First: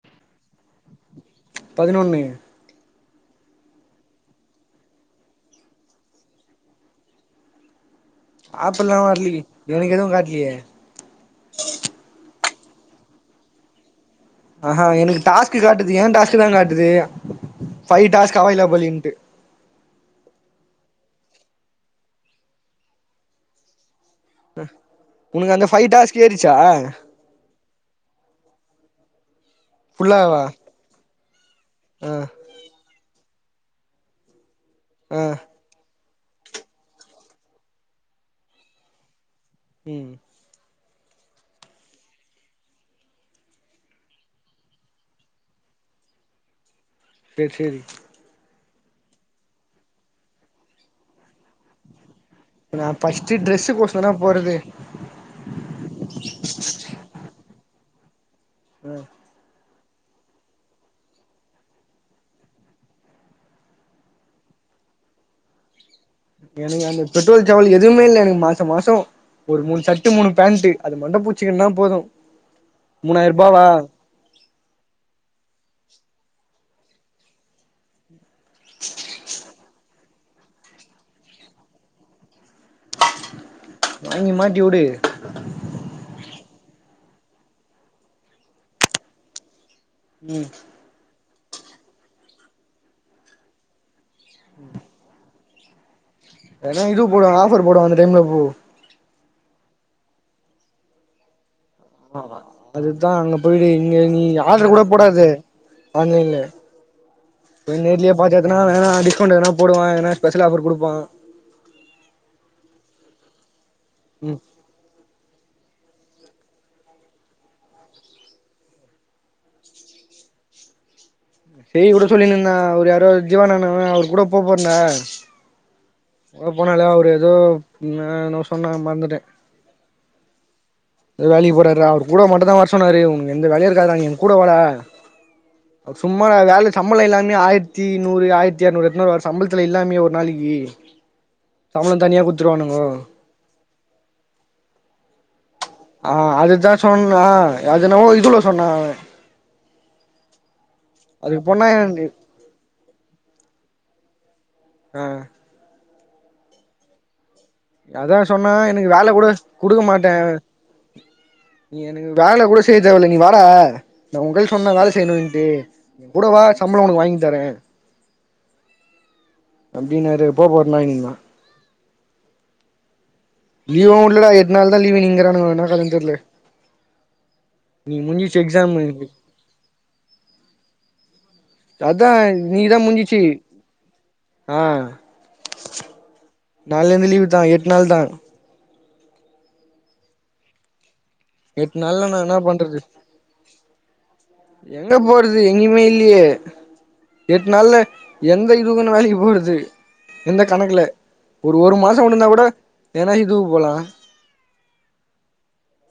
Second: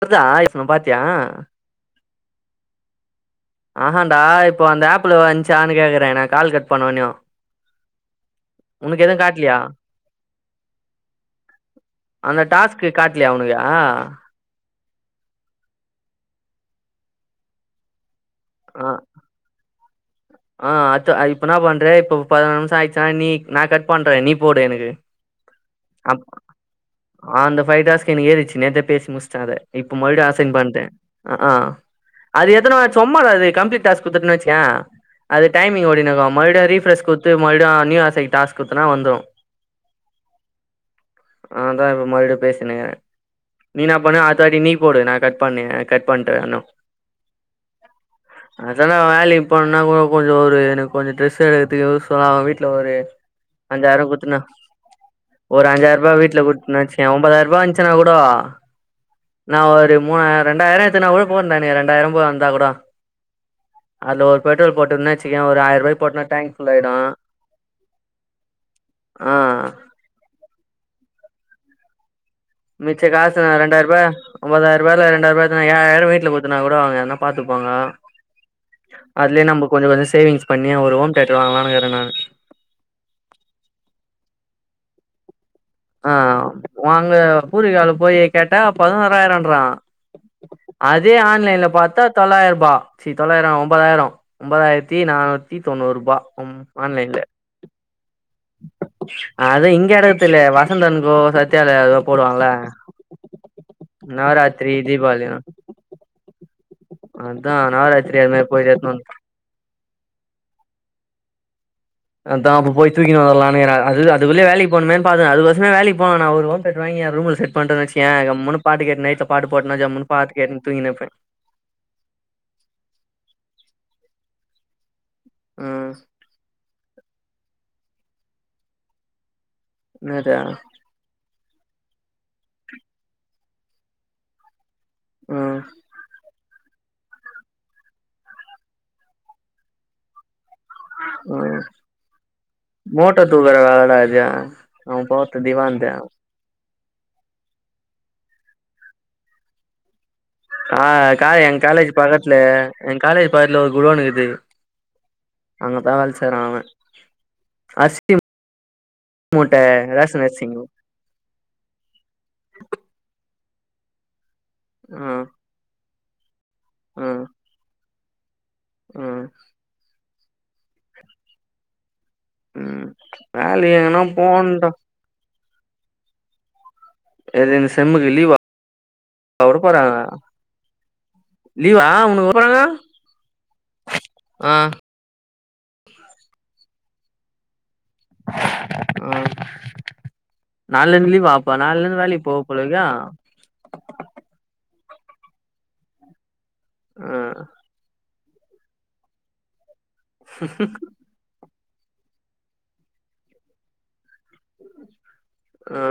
வருதா இப்ப நா பாத்தியா பதினொன்னு ஆஹாடா இப்போ அந்த அப்ல வந்ச்சானு கேக்குற நா கட் பண்ணோன்யு ஆப் எல்லா வர்லியே காட்லியா எனக்கு எது காட்லியே அந்த டாஸ்க்கு காட்லியா ஒனக்கு ஆஹா எனக்கு டாஸ்க்கு காட்டுது ஏ டாஸ்க்கு தா காட்டுது பைவ் டாஸ்க் அவைலபளின்ட்டு ஆ அதா இப்பனா பண்ற இப்ப பதுனோ நிமிசோ ஆய்ச்சுனா நீ நா கட் பண்ற நீ போடு ம் எனக்கு உனக்கு அந்த ஃபைவ் டாஸ்க் ஏறிச்சா ஆ அந்த ஃபை டாஸ்க் ஏறிச்சு நேத்தே பேசி முச்சிட்ட அத இப்ப மறுடி ஃபுல்லாவா அசைன் பண்து ஆ ஆ ஆ அது எத்தன வா சும்மா தா அது கம்ளீட்டாஸ் குடுத்துன்ன வச்ச ம் டைமிங் ஓடினு இருக்கு மறுபடியு ரீப்ரஸ் குடுத்து மறுடி நியூ அசைன் டாஸ்க் குட்தனா வந்துரு ம் ஆதா இப்ப மறுபடியு பேசினுக்குற நீ இன்னா பண்ணு அடுத்த வாட்டி நீ போடு நா கட் பண்ணி கட் பண்ட்டுன சேர் சேரி அதல்லா வேலைையு போன்னா ஓ கொஞ்சோ ஒரு எனக்கு கொஞ்சோ ட்ரெஸ்சு த்து சொல்லா வீட்ல நா ஒரு ஃபஸ்ட்டு ட்ரெஸ்ஸு கோசரோ அஞ்சாயிரோ தா குத்துனா போறது ஒரு அஞ்சாயிரூபா வீட்ல குட்னா வச்சய ஒம்பதாயிரூபா இருஞ்ச்சுனா கூடோ ம் நா ஒரு மூணா ரெண்டாயிரோ எடுத்து நா கூட போதுடா எனக்கு ரெண்டாயிரோ போ வந்தா கூட அதுல ஒரு பெட்ரோல் போட்டுந்த வச்சுக்கய ஒரு ஆயிரூபாய் எனக்கு அந்த பெட்ரோல் சவல் எதுவுமே இல்ல எனக்கு மாசோ மாசோ ஆ ஒரு மூணு சட் ட்டு மூணு பேண்ட்டு அது மட்டு பூச்சுக்குன்னா போது மிச்ச காசு நா மூணாயிரூபாவா ரெண்டாயிரூபா ஒம்பதாய்ரூபால ரெண்டாயிரூபாசுனா ஏழாயிரோ வீட்ல குத்துனா கூட அவங்க எதனா பாத்துப்பாங்க பா்த்துப்பாங்க அதுலயே நம்ம கொஞ்சோ கொஞ்சோ சேவிங்ஸ் பண்ணி ஒரு ஹோம் தேட்டர் வாங்கலான்க்குற நானு வாங்கி மாட்டி உடு ஆ வாங்க பூர்விகால போய் கேட்டா பதுனோராயிரோண்றா ம் அதே ஆன்லைன்ல பாத்தா தொள்ளாயி ரூபா சி தொள்ளாயிரோ ஒம்பதாயிரோ ஒம்பதாயிரத்தி நானூத் தி தொண்ணூரூபா வேணா இது போடு ஆஃபர் போடுவாங்க அந்த டைம்ல போ அது இங்க அடகுத்து தெர்ல வசந்தன்கோ சத்யாலயோ ஆ ஆ அதுதா அங்க போய்டு இங்க நீ ஆர்டர் நவராத்திரி கூட போடாது தீபாவளி ஆன்லைன்ல அதா போய் நேர்லே நவராத்திரி அது பாத்து மாரி போயிட்டு எடுத்னா எத்துனு வந் டிஸ்கவுண்ட் எதனா போடுவா எதனா ஸ்பெஷல் ஆஃபர் குடுப்பா அதா அப்ப போய் தூக்கிணு வரலானுக்குற அது அது ம் வலியு வேலைக் போனுமேன்னு பாக்கற அதுக்கெசறமே வேலைக்கு போ வேணா ஒரு ஹோம் தியேட்டர் வாங்கி எ ரூம்ல செட் பண்டேன்னு வச்சிக்கியே கம்முன்னு பாட்டு கேட்டுனே த பாட்டு போட்டுட்டு ஜமுன்னு பாட்டு கேட்டுனு தூக்கின்னு இருப்பே செரி வுடு சொல்லின்னா அவரு யாரோ ஜீவாண்ணா அவரு கூட போ போறனா ம் அ போனாலையா அவரு ஏதோ ந என்னவோ சொன்னா மறந்துட்டே என்னது எதோ வேலைக்கு போறாருரா அவரு கூட மட்டு தா வர சொன்னாரு உனக்கு எந்த வேலைய இருக்காதுடா நீ எனக் கூட வாடா ம் அ சும்மா நா வேல சம்பளம் எல்லாமே ஆயிரத்தி நூறு ஆயிரத்தி அறுநூறு எத்துனுவாரு சம்பளத்தில இல்லாமே ஒரு நாளைக்கி ஆஹ சம்பளோ தனியா குடுத்துருவானுங்கோ போட்ட தூர வாடா அது நா போட்ட திவான் தே ஆ அதுதா சொன்ன அது என்னாமோ இதுல சொன்ன ஆ கா அதுக்கு எ போனா காலேஜ் பக்கத்துல எ காலேஜ் பக்கத்துல ஒரு குடோனிக்குது ஆ அங்கதான வேல செய்றா அவ அரிசி அதா சொன்னா எனக்கு வேலை கூட குடுக்க மாட்டே ரேஷன் அரிசி நீ எனக்கு வேல கூட செய்ய தேவல்ல நீ வாடா நா உங்கையில சொன்னனா வேல ம் செய்யணுன்ட்டு கூடவா சம்பளோ உனக்கு வாங்கி ம் தரே ம் அப்டின்னுரு போ போறனாய்ங்க ம் வேலைக்கு லீவு எங்கனா வுல்ல எட் போணுடா நாள்தா லீவுங்கிறானுங்க என்னா கதன்னு தெர்ல ஏது இந்த இன்னிக்கு செம்முக்கு லீவா முஞ்சிச்சு எக்ஸாமு வுடப்போறங்க அதா நீதா முடிஞ்சிச்சு ஆ நாளைந்து லீவு தா எட் நாள் தா ஆ நாளைலிந்து லீவா அப்ப எட்டு நாளைலிந்து நாள்ல நா வேலைக்கு போ என்ன பண்றது போலக்கே எங்க போறது எங்கேயுமே இல்லையே ம் எட் நாள்ல எந்த இதுக்குன்னு வேலைக்கு போறது எந்த கணக்குல ஒரு ஒரு மாச உண்டுருந்தா கூட வேணா இதுக்கு போலா ஆ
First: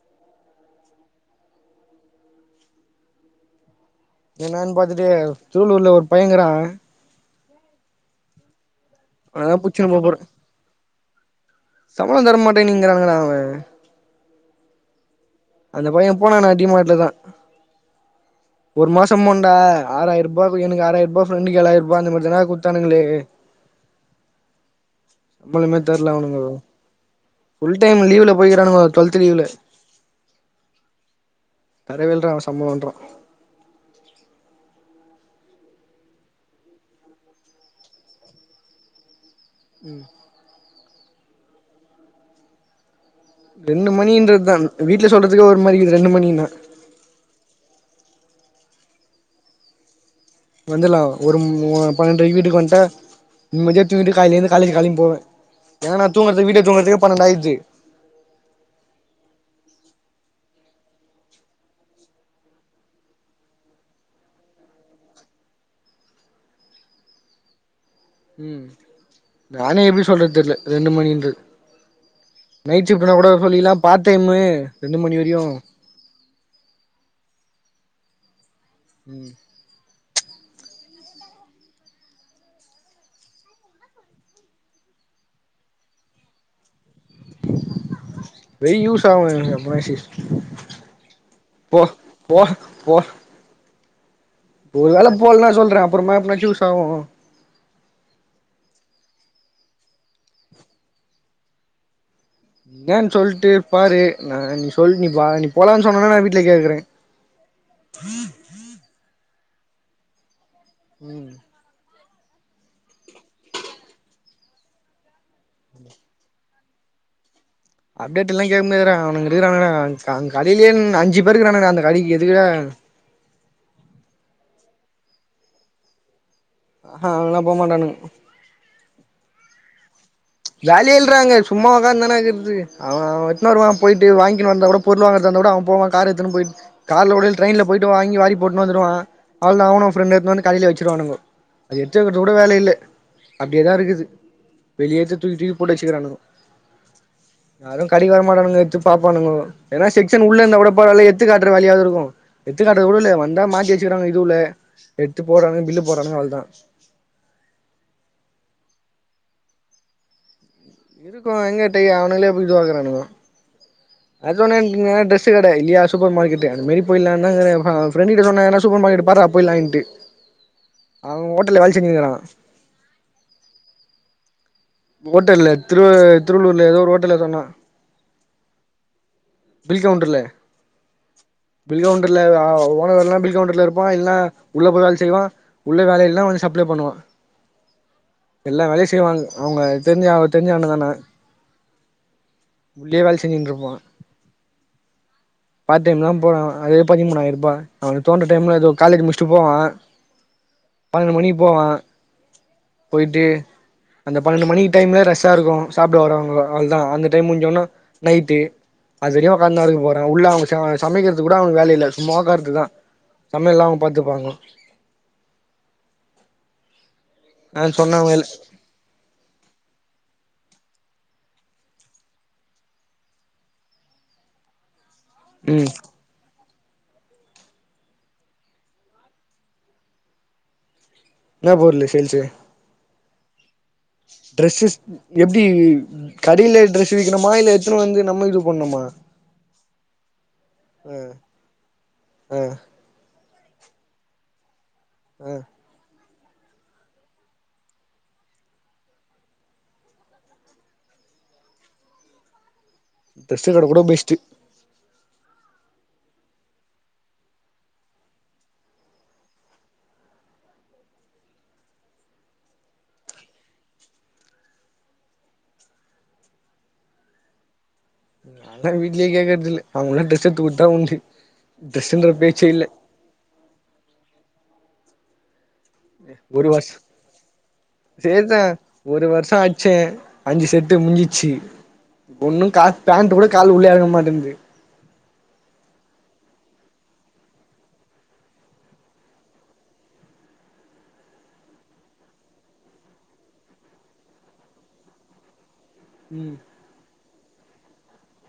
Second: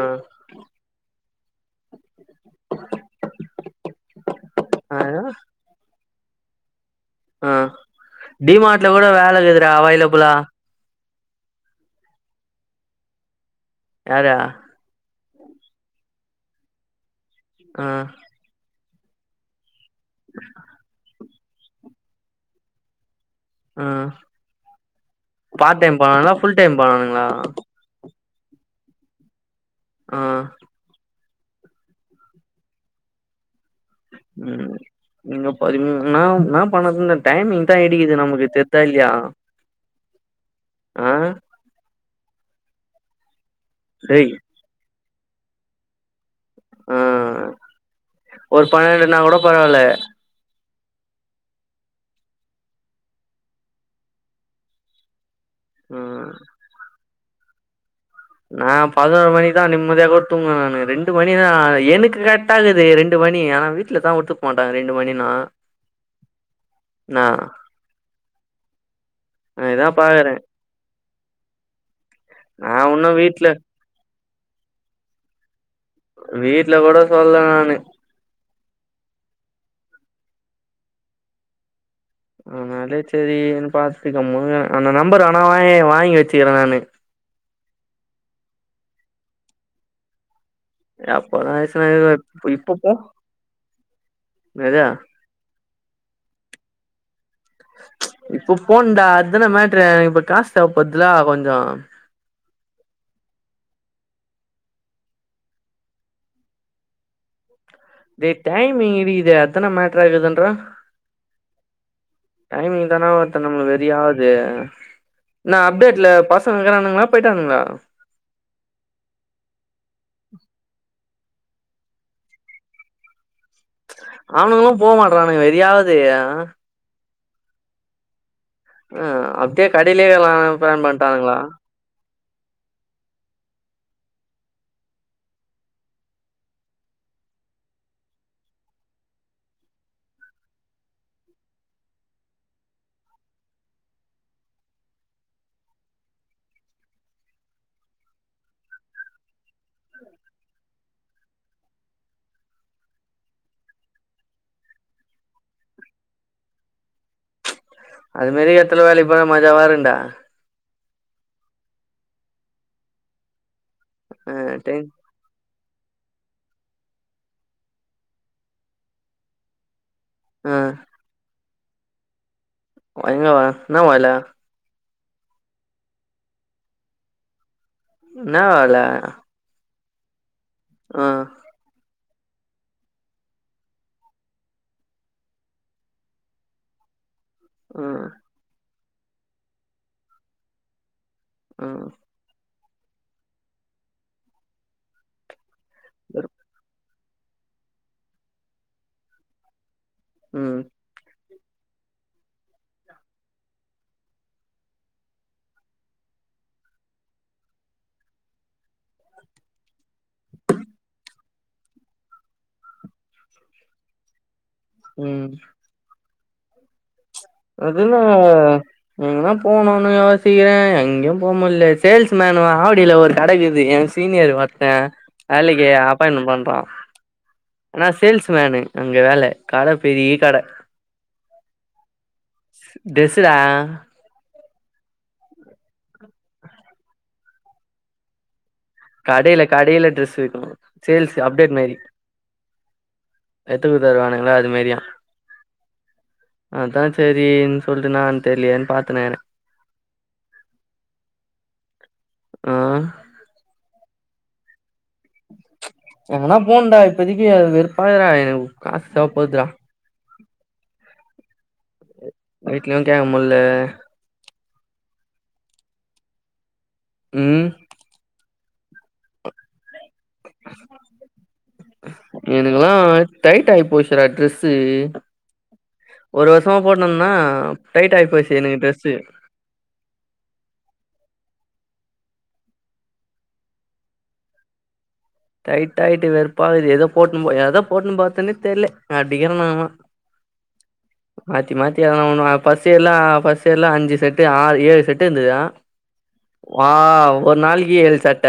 என்னன்னு ஆ பாத்துட்டு சூலூர்ல ஒரு பையங்கறா ஆ டிமார்ட்ல கூட அவனதா வேலைக்குதுடா புச்சுன்னு அவைலபிளா சம்பளோ தர மாட்டே நீங்கிறானுங்கா அவங்க யாரே அந்தப்பைய போனான்னா டிமாட்ல தா ஆ ஒரு மாசம் போண்டா ஆறாயிரரூபாகுஎனக்கு ஆறாயிரூபா ஃப்ரண்டுக்கு ஏழாயிர ரூபா அந்த மாதிதானா குத்தானுங்களே ம் சம்பளமே பார்ட் டைம் தர்ல பண்ணானுங்களா அவனுங்கோ ஃபுல் டைம் பண்ணானுங்களா சொல்ட் டைம் லீவ்ல போயிறானுங்க டுவல்த லீவ்ல ஆ தரவேல்ற அவ சம்பளோன்றா ம் நீங்க ப ம் ம் என்னா என்னா பண்ணது இந்த டைமிங் தா இடிக்குது நமக்கு தெத்தா இல்லையா ம் அ ரெண்டு டேய் மணின்றது தா வீட்ல சொல்றதுக்கே ஒரு மாரி இர்க்குது ரெண்டு மணினா அ ஒரு பன்னெண்டு இன்னா கூட பரவாயில்ல வந்துலா ஒரு முஅ பன்னெண்ரைக்கு வீட்டுக்கு வன்டா இம்மதியா தூங்கிட்டு காலேல இருந்து காலேஜ் கிளம்பி போவ ஏனா நா ம் தூங்கறது விட்ல போய் தூங்கறதுக்கு பன்னெண்டு ஆயிது நா பதினொரு மணிதா நிம்மதியா கூட துங்குவ நானு ரெண்டு மணிதா ஆ எனக்கு கரெக்டா இக்குது ரெண்டு மணி ஆனா வி ட்ல ஒத்துக்க மாட்டாங்க ரெண்டு மணினா நா உம் நா நானே இதா எப்டி பாக்குறே சொல்றது தெர்ல ரெண்டு மணின்ற நா நைட் உன்னு ஷிப்ட்னா கூட வீட்ல சொல்லிக்கிலா பார்ட் டைம்மு ரெண்டு மணி வரையு வீட்ல கூட சொல்ல நானு உம் ஆனாலே சரி இன்னு பாத்துக்கோ மு அந்த நம்பர் ஆனா வாங்கி வாங்கி வச்சிக்கிறே நானு வெய் யூஸ் ஆகுங்க [unintelligible] அப்பதா [unintelligible] இப்ப போ எது உங்ளால போலன்ன சொல்றே அப்பரமா எப்பனா ஜூஸ் ஆகு இப்ப போண்டா அதுதான மேட்டுற இப்ப காசு தேவப்படுதுலா கொஞ்சோ என்னு சொல்ட்டு பாரு நா நீ சொல் நீ வா நீ போலான்னு சொன்னேனா நா வீட்ல கேக்ற இது டைமிங் இது இத அத்ன மட்றா இதுதுன்ற உம் டைமிங் தானா ஒருத்த நம்ள வெறியாது அ நா அப்டேட்ல பசங்கக்கிறானுங்ளா போயிட்டானுங்ளா அப்டேட் எல்லா கேட்க முடியாதுடா அவனங்க இருக்கிறானுகடா காங் கடைலே ன் அஞ்சி பேருக்குக்கிறானுகடா அந்த கடைக்கு எதுக்குடா அவனுங்களு போ மாட்டறானு வெறியாவது அ ஆ அஹ அவனுங்க எல்லா போமாட்டானுக ஆ அப்டியே கடையிலே கலாம் ஜாலிய இல்றாங்க சும்மா உக்காந்தான ஆகுது அவ அவ எத்தன வருவா போயிட்டு வாங்கிட்டு வந்தா கூட பொருள் வாங்கற இருந்தா கூட அவங்க போவா கார் எத்தனம் போயி கார்ல உடே ட்ரென்ல போயிட்டு வாங்கி வாரி போட்டு வந்துருவா அவள்தா அவனு ஃப்ரெண்டு எத்து வந்து காலேலே வச்சிருவானுங்கோ அது எடுத்து வக்க கூட வேல இல்லே அப்டியேதா இருக்குது வெளியேடுத்து தூக்கி தூக்கி போட்டு வச்சிக்கிறானுகோ யாரு கடிக்க வரமாட்டானுங்க எத்து பாப்பானுக ஏனா செக்ஷன் உள்ள இருந்தா கூட பரவாயில்ல எத்து காட்ற வேலையாவது இருக்கு எத்துக்காட்டது கூட இல்ல வந்தா மாத்தி வச்சிக்கிறானுக இதுவு உள்ள எடுத்து போறானுங்கர பில்லு போறாங்கு அவளதான் அது மாரி எத்தல வேலை இப்பலா மஜாவா இருண்டா இருக்கு எங்கேட்டேயா அவனுங்களே போய் இதுவாறானுங்கோ அது உன்னே ஆ டென் இங்க ட்ரெஸ் பச்ச கடை இல்லயா சூப்பர் மார்க்கெட் அந்தமரி போய்லான்னுதா இங்ற ஹா பிரண்டு கிட்ட சொன்னா என்ன சூப்பர் மார்க்கெட் பாதா போய்லான்டு அ அவ் ஹோட்டல்ல வேலச் செஞ்சிகிருரானா இங்க வ இன்னா வாயில ஹோட்டல்ல திருவ திருவள்ளுர்ல ஏதோ ஒரு ஒட்டல சொன்னா இன்னா வேல பில் கவுண்டர்ல ஆ பில் கவுண்டர்ல ஆ ஒ ஓனவர் எல்லா பில் கவுண்டர்ல இருப்பா இல்னா உள்ள போய் வேல செய்வா உள்ள வேலைையெல்லா வந்து சப்ளை பண்ணுவா ஆ எல்லா வேலை செய்வாங்க அவங்க தெரிஞ்சா அவ தெரிஞ்சண்ணுதானே அ உள்ளே வேல செஞ்சட்டு இருப்பா பார்ட் டைம்லா போறா அதா பதி மூணாயிர ரூபா அவனுக்கு தோன்ற டைம்ல காலேஜ் முடிச்சுட்டு போவா ம் பன்னெண்டு மணிக்கு போவா போயிட்டு அந்த பன்னெண்டு மணிக்கு டைம்ல ரெஸ்டா இருக்கு சாப்ட வரவங்களா அவ்ளோதா அந்த டைம் முஞ்சோன்னா நைட்டு அதுவரைக்கு ஒக்காந்து தா இருக்க போறா உள்ள அவங்க சமைக்கிறதுக்கு கூட அவங்க வேல இல்ல சும்மா ஒக்காருறதுதா சமையல்லா அவுங்க பாத்துப்பாங்க ம் ஆ அதுன்ன சொன்னாங்க எங்கனா போகணும்னு யோசிக்கிறே எங்கேயு போ முல்ல சேல்ஸ் மேன்னு ஆவடியில ஒரு கட இக்குது சீனியர் மத்த வேலைக்கி ம் அப் னும் பண்றா ஆனா சேல்ஸ்மேனு அங்க வேல கட பெரிய கட என்னா பொருளு சேல்ஸு ட்ரெஸுடா ட்ரெஸ்ஸஸ் எப்டி கடையில் ட்ரெஸு விக்கணுமா இல்ல எத்துனு வந்து நம்ம இது பண்ணணுமா கடையில கடையில ட்ரெஸ் விக்கணு சேல்ஸ் அப்டேட் மாரி ஆ எத்துக்க தருவானுங்களா அது மாரியா ஆ அதா செரின்னு சொல்லிட்டு நா தெரியலயேனு பாத்துன்னுக்குறே அ ட்ரெஸு கட கூட பெஸ்டு எங்கனா போனுடா இப்பதைக்கு வெறுப்பா இருக்குடா எனக்கு காசு தேவ படுதுடா வீட்லயு கேக்க முல்ல ம் நா வீட்லயே கேக்கறது இல்ல அவங்களா ட்ரெஸ் எடுத்து குடுத்தா தா உண்டு ட்ரெஸுங்குற பேச்சே இல்ல எனக்கெல்லா டைட் ஆகி போச்சுடா ட்ரெஸ்ஸு ஒரு வருஷமா போட்னு இருந்தேனா டைட் ஆகி போச்சு எனக்கு டிரரெஸ்ஸு ச்சே அஞ்சு செட்டு முடிஞ்சிடுச்சு ஒன்னு கா பேண்ட் கூட காலுள்ள எறங்கமாட்டேன்து டைட் ஆயிட்டு வெறுப்பா இது எதோ போட்னு எத போட்டுன்னு போறதுனே தெர்ல அப்டிகிறே நா மாத்தி மாத்தி எதனா ஒன்னு ஃபஸ்டு எல்லா அஞ்சு செட்டு ஆறு ஏழு செட்டு இருந்தது ம் ஆ ஒரு நாளைக்கு ஏழு சட்ட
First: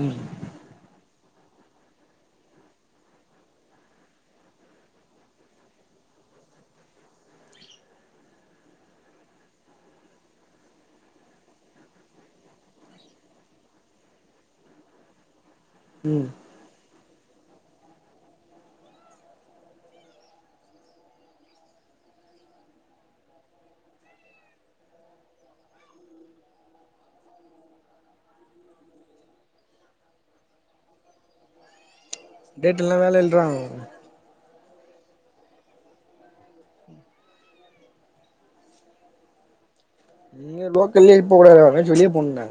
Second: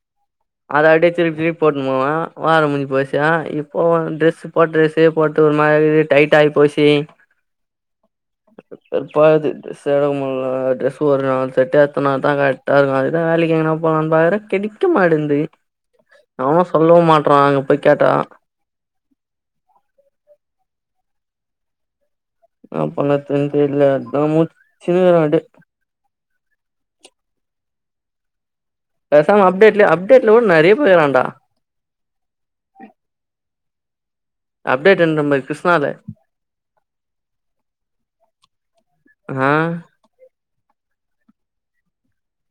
ம் அத அப்டியே திருப்பி திருப்பி போட்னு போவே வாரோ முடுஞ்சு போச்சுனா இப்போ ட்ரெஸ்ஸு போட்ட ட்ரெஸ்ஸே போட்டு ஒரு மாரி டைட்டாகி போச்சி வெறுப்பாக்குது ட்ரெஸ்ஸே எடுக்க முடியல ட்ரெஸ் ஒரு நாள் செட்டா எடுத்தனா தா கரெக்டா இருக்கு அதுதா வேலைக்கு எங்கனா போலானு பாக்குறே கெடைக்க மாட்டுன்து ம் அவனு சொல்லவு மாட்றான் அங்க போயி கேட்டா [unintelligible] தெம்பு இல்ல அத முடிச்சே அதே பேசாம அப்டேட்ல அப்டேட்ல கூட நிறைய பேர் வேண்டா டேட் எல்லா வேல இல்றாங்கங்க அப்டேட் என்ற பாரு கிருஷ்ணால ஆ நீங்க லோக்கல்லயே போ கூடாது எங்கையாது வெளிய போனும்டா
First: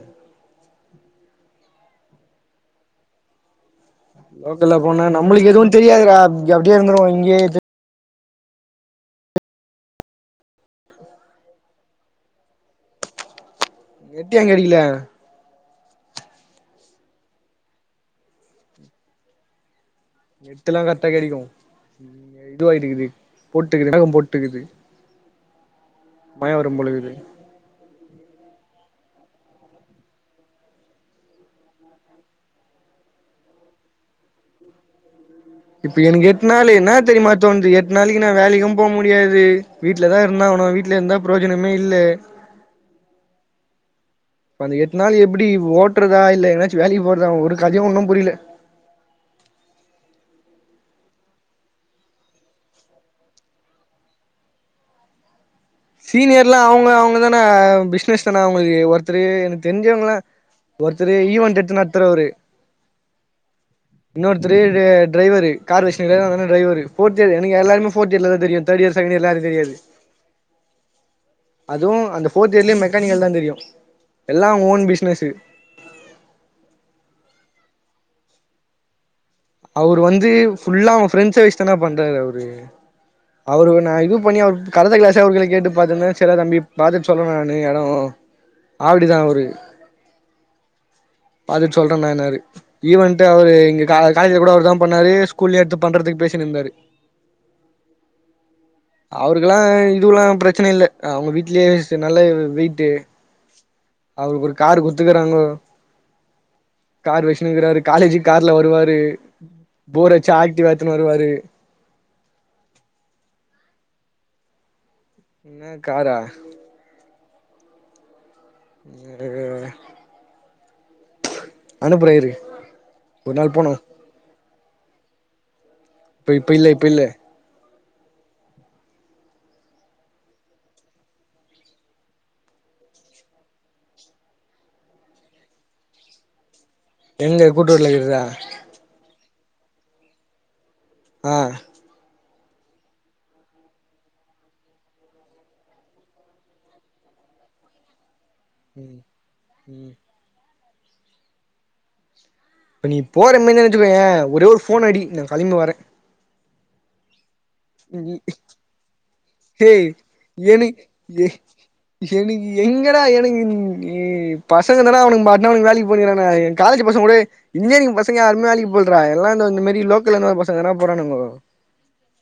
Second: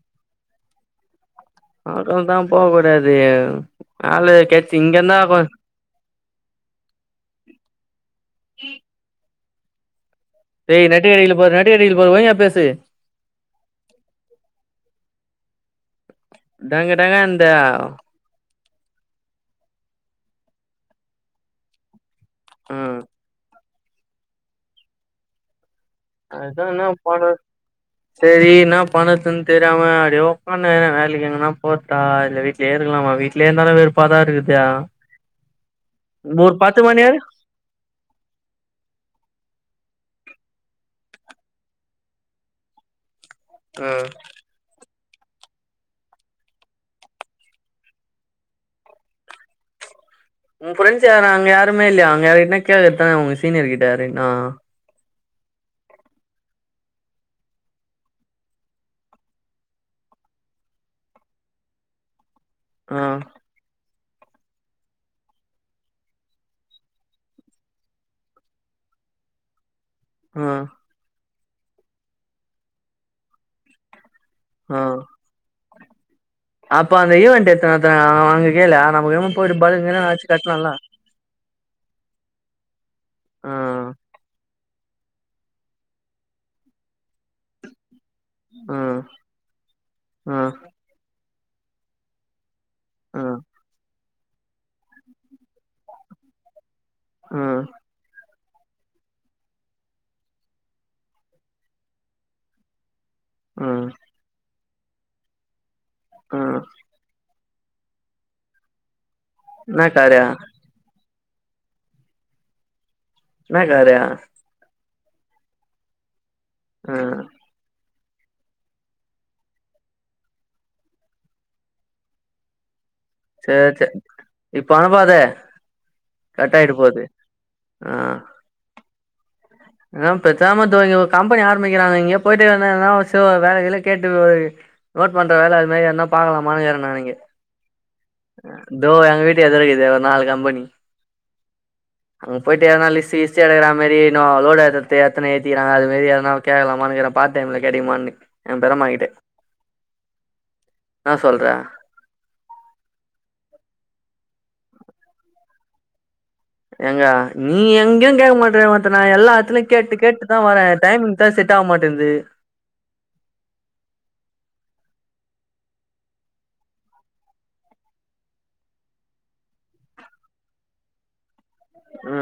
அது தா போக கூடாது ஆளு கேச்ச இங்க தா கொஞ் தெரியாது டா அப்படியே இருதுறுவோம் இங்கே டேய் நெட் கடைகள பாரு நெட் கடைகள பாரு ஓய்யா பேசு நெட் ஏ கிடைக்கல டங்கடங்க இந்த நெட்டு எல்லா கரெக்டா கிடைக்கு நீ இதுவாயி ம் இருக்குது போட்டுக்குது வேகம் போட்டுக்குது மய வரும் அதான்ன பொழுது போன சரி என்னா பண்ணதுன்னு தெரியாம அப்படிய உக்கா வே வேலைக்கு எங்கன்னா போத்தா இலட்டு வீ ட்டலே இருக்கலாமா வீட்டலே இருந்தாலு வேறு பாதா இருக்குது இப்ப எனக்கு எட்டு ஒரு நாள் பத்து என்ன மணி வர தெரியூமாட் தொன்து எட்டு நாளைக்கு நா வேலைக்கும் போ முடியாது வீட்டுல தா இருந்த ஆனும் வீட்டுல இருந்தா பிரோஜனமே இல்ல ஆ இப்ப அந்த எட்டு நாளு எப்டி ஓட்டுறதா இல்ல எங்கயாச்சு வேலைக்கு போறதா ஒரு கதையும் ஒன்னும் புரியல உ ஃப்ரெண்ட் யாராச்சும் அங்க யாருமே இல்லயா அங்க யாரிட்ட கேழு ஓ சீனியர் கிட்ட யாருகிட்டனா சீனியர் எல்லா அவுங்க அவுங்கதான பிசினஸ் தானே அவுங்களுக்கு ஒருத்தரு எனக்கு தெரிஞ்சவங்கல்ல ஒருத்தரு இவாண்ட் எடுத்து நடத்துரவரு ஆ இன்னொருத்தரு டிரைவர்ரு கார் வச்சுருக்காரு அதனாலடிரைவரு ஃபோர்த் எனக்கு எல்லாருமே போர்த் இயர் தா தெரியும் தேர்ட் இயர் செகண்ட் இயர் எல்லா எனக்கு தெரியாது ஆ அதுவு அந்த போர்த் இயர்லயே மெக்கானிக்கல் தா தெரியும் எல்லாம் ஆ ஓன் பிஸ்சினஸ்ஸு அப்ப அந்த ஈவன்ட் எத்தன எத்த அங்க கேளு நமக் அவுரு வந்து ஃபுல்லா அவ ஃப்ரெண்ட்ச வச்சு தான பண்றாரு அவரு ஆ அவருக்கு நா இது பண்ணி அவர் கரத்த கிளாசே அவர்கள கேட்டு பாத்துனு சரிடா தம்பி பாத்துட்டு சொல்ற நானு எடம் ஆ ஆவடி தா அவரு ஆ பாத்துட்டு சொல்ற மேனாரு ஆ ஈவன்ட்டு அவரு இங்க காலேஜல கூட அவரு தா பண்ணாரு ஸ்கூல்ல எடுத்து பண்றதுக்கு பேசிட் இருந்தாரு ஆ அவருக்கு கெல்லா இதுல்லா பிரச்சன இல்ல அவுங்க வீட்லயே சி நல்ல வெய்ட்டு ம் அவருக்கு ஒரு காரு குடுத்துக்கறாங்கோ ஆ கார் வச்சுனுக்காரு காலேஜ்க்கு கார்ல வருவாரு என்னா போர் காரு அடுச்சா ஆக்டிவா எத்துனு வருவாரு என்ன காரு என்ன காரா ம் [unintelligible] அ அனுப்ற இரு ஒரு நாள் போனு சேர் சே இப்ப அனுபாதே இப்ப இப்ப கட் இல்ல ஆய்ட இப்ப இல்ல போது ஆ ஆ பேசாம இந்தோ இங்க ஒரு கம்பெனி ஆரம்பிக்கிறாங்க இங்கே போயிட்டுஎனா வேல கீழ கேட்டு வையி நோட்பண்ணற வேல அதுமாரி எனா பாக்கலாமானு கேளு நாளைக் எங்க கூட்டுர்ல இருக்தா இதோ எங்க வீட்டு எதர இக்குதே நாலு கம்பெனி ஆ அங்க பொய்ட்டு எதனா லிஸ்ட்டு கிஸ்டுஎடுக்கற மாரி எனொ லோடு எத்துறது ஏத்தனா ஏத்திகிறாங்க அது மாரி எதுனா கேகலாமானுகிறே பார்ட் டைம்ல கெடக்குமானு எ பேறமாகிட்டே ம் என்னா சொல்ற இப்போ நீ போற மாரி நெனச்சுக்கோயெ ஒரே ஒரு போன் அடி நா கெளம்பி வரெ எங்க நீ எங்கேயு கேக்க மாட்டே நா ஒருத்த எல்லா எடத்துலயு ஹே கேட்டு கேட்டுதா வரே எனக்கு டைமிங் எ தா செட் ஆக மாட்டேன்து எனக்கு எங்கடா எனக்கு பசங்க தான்டா அவனுக்கு மட்னாகு வேலக்கி போய்னுக்குறான்க எ காலேஜ் பசங் கூட இல்லே எங்பசங்க யாருமெ வேலக்கி போல்றா எல்லா இந்த மாரி லோக்கலந்து வந்த பசங்க தா போறானுங்கோ அ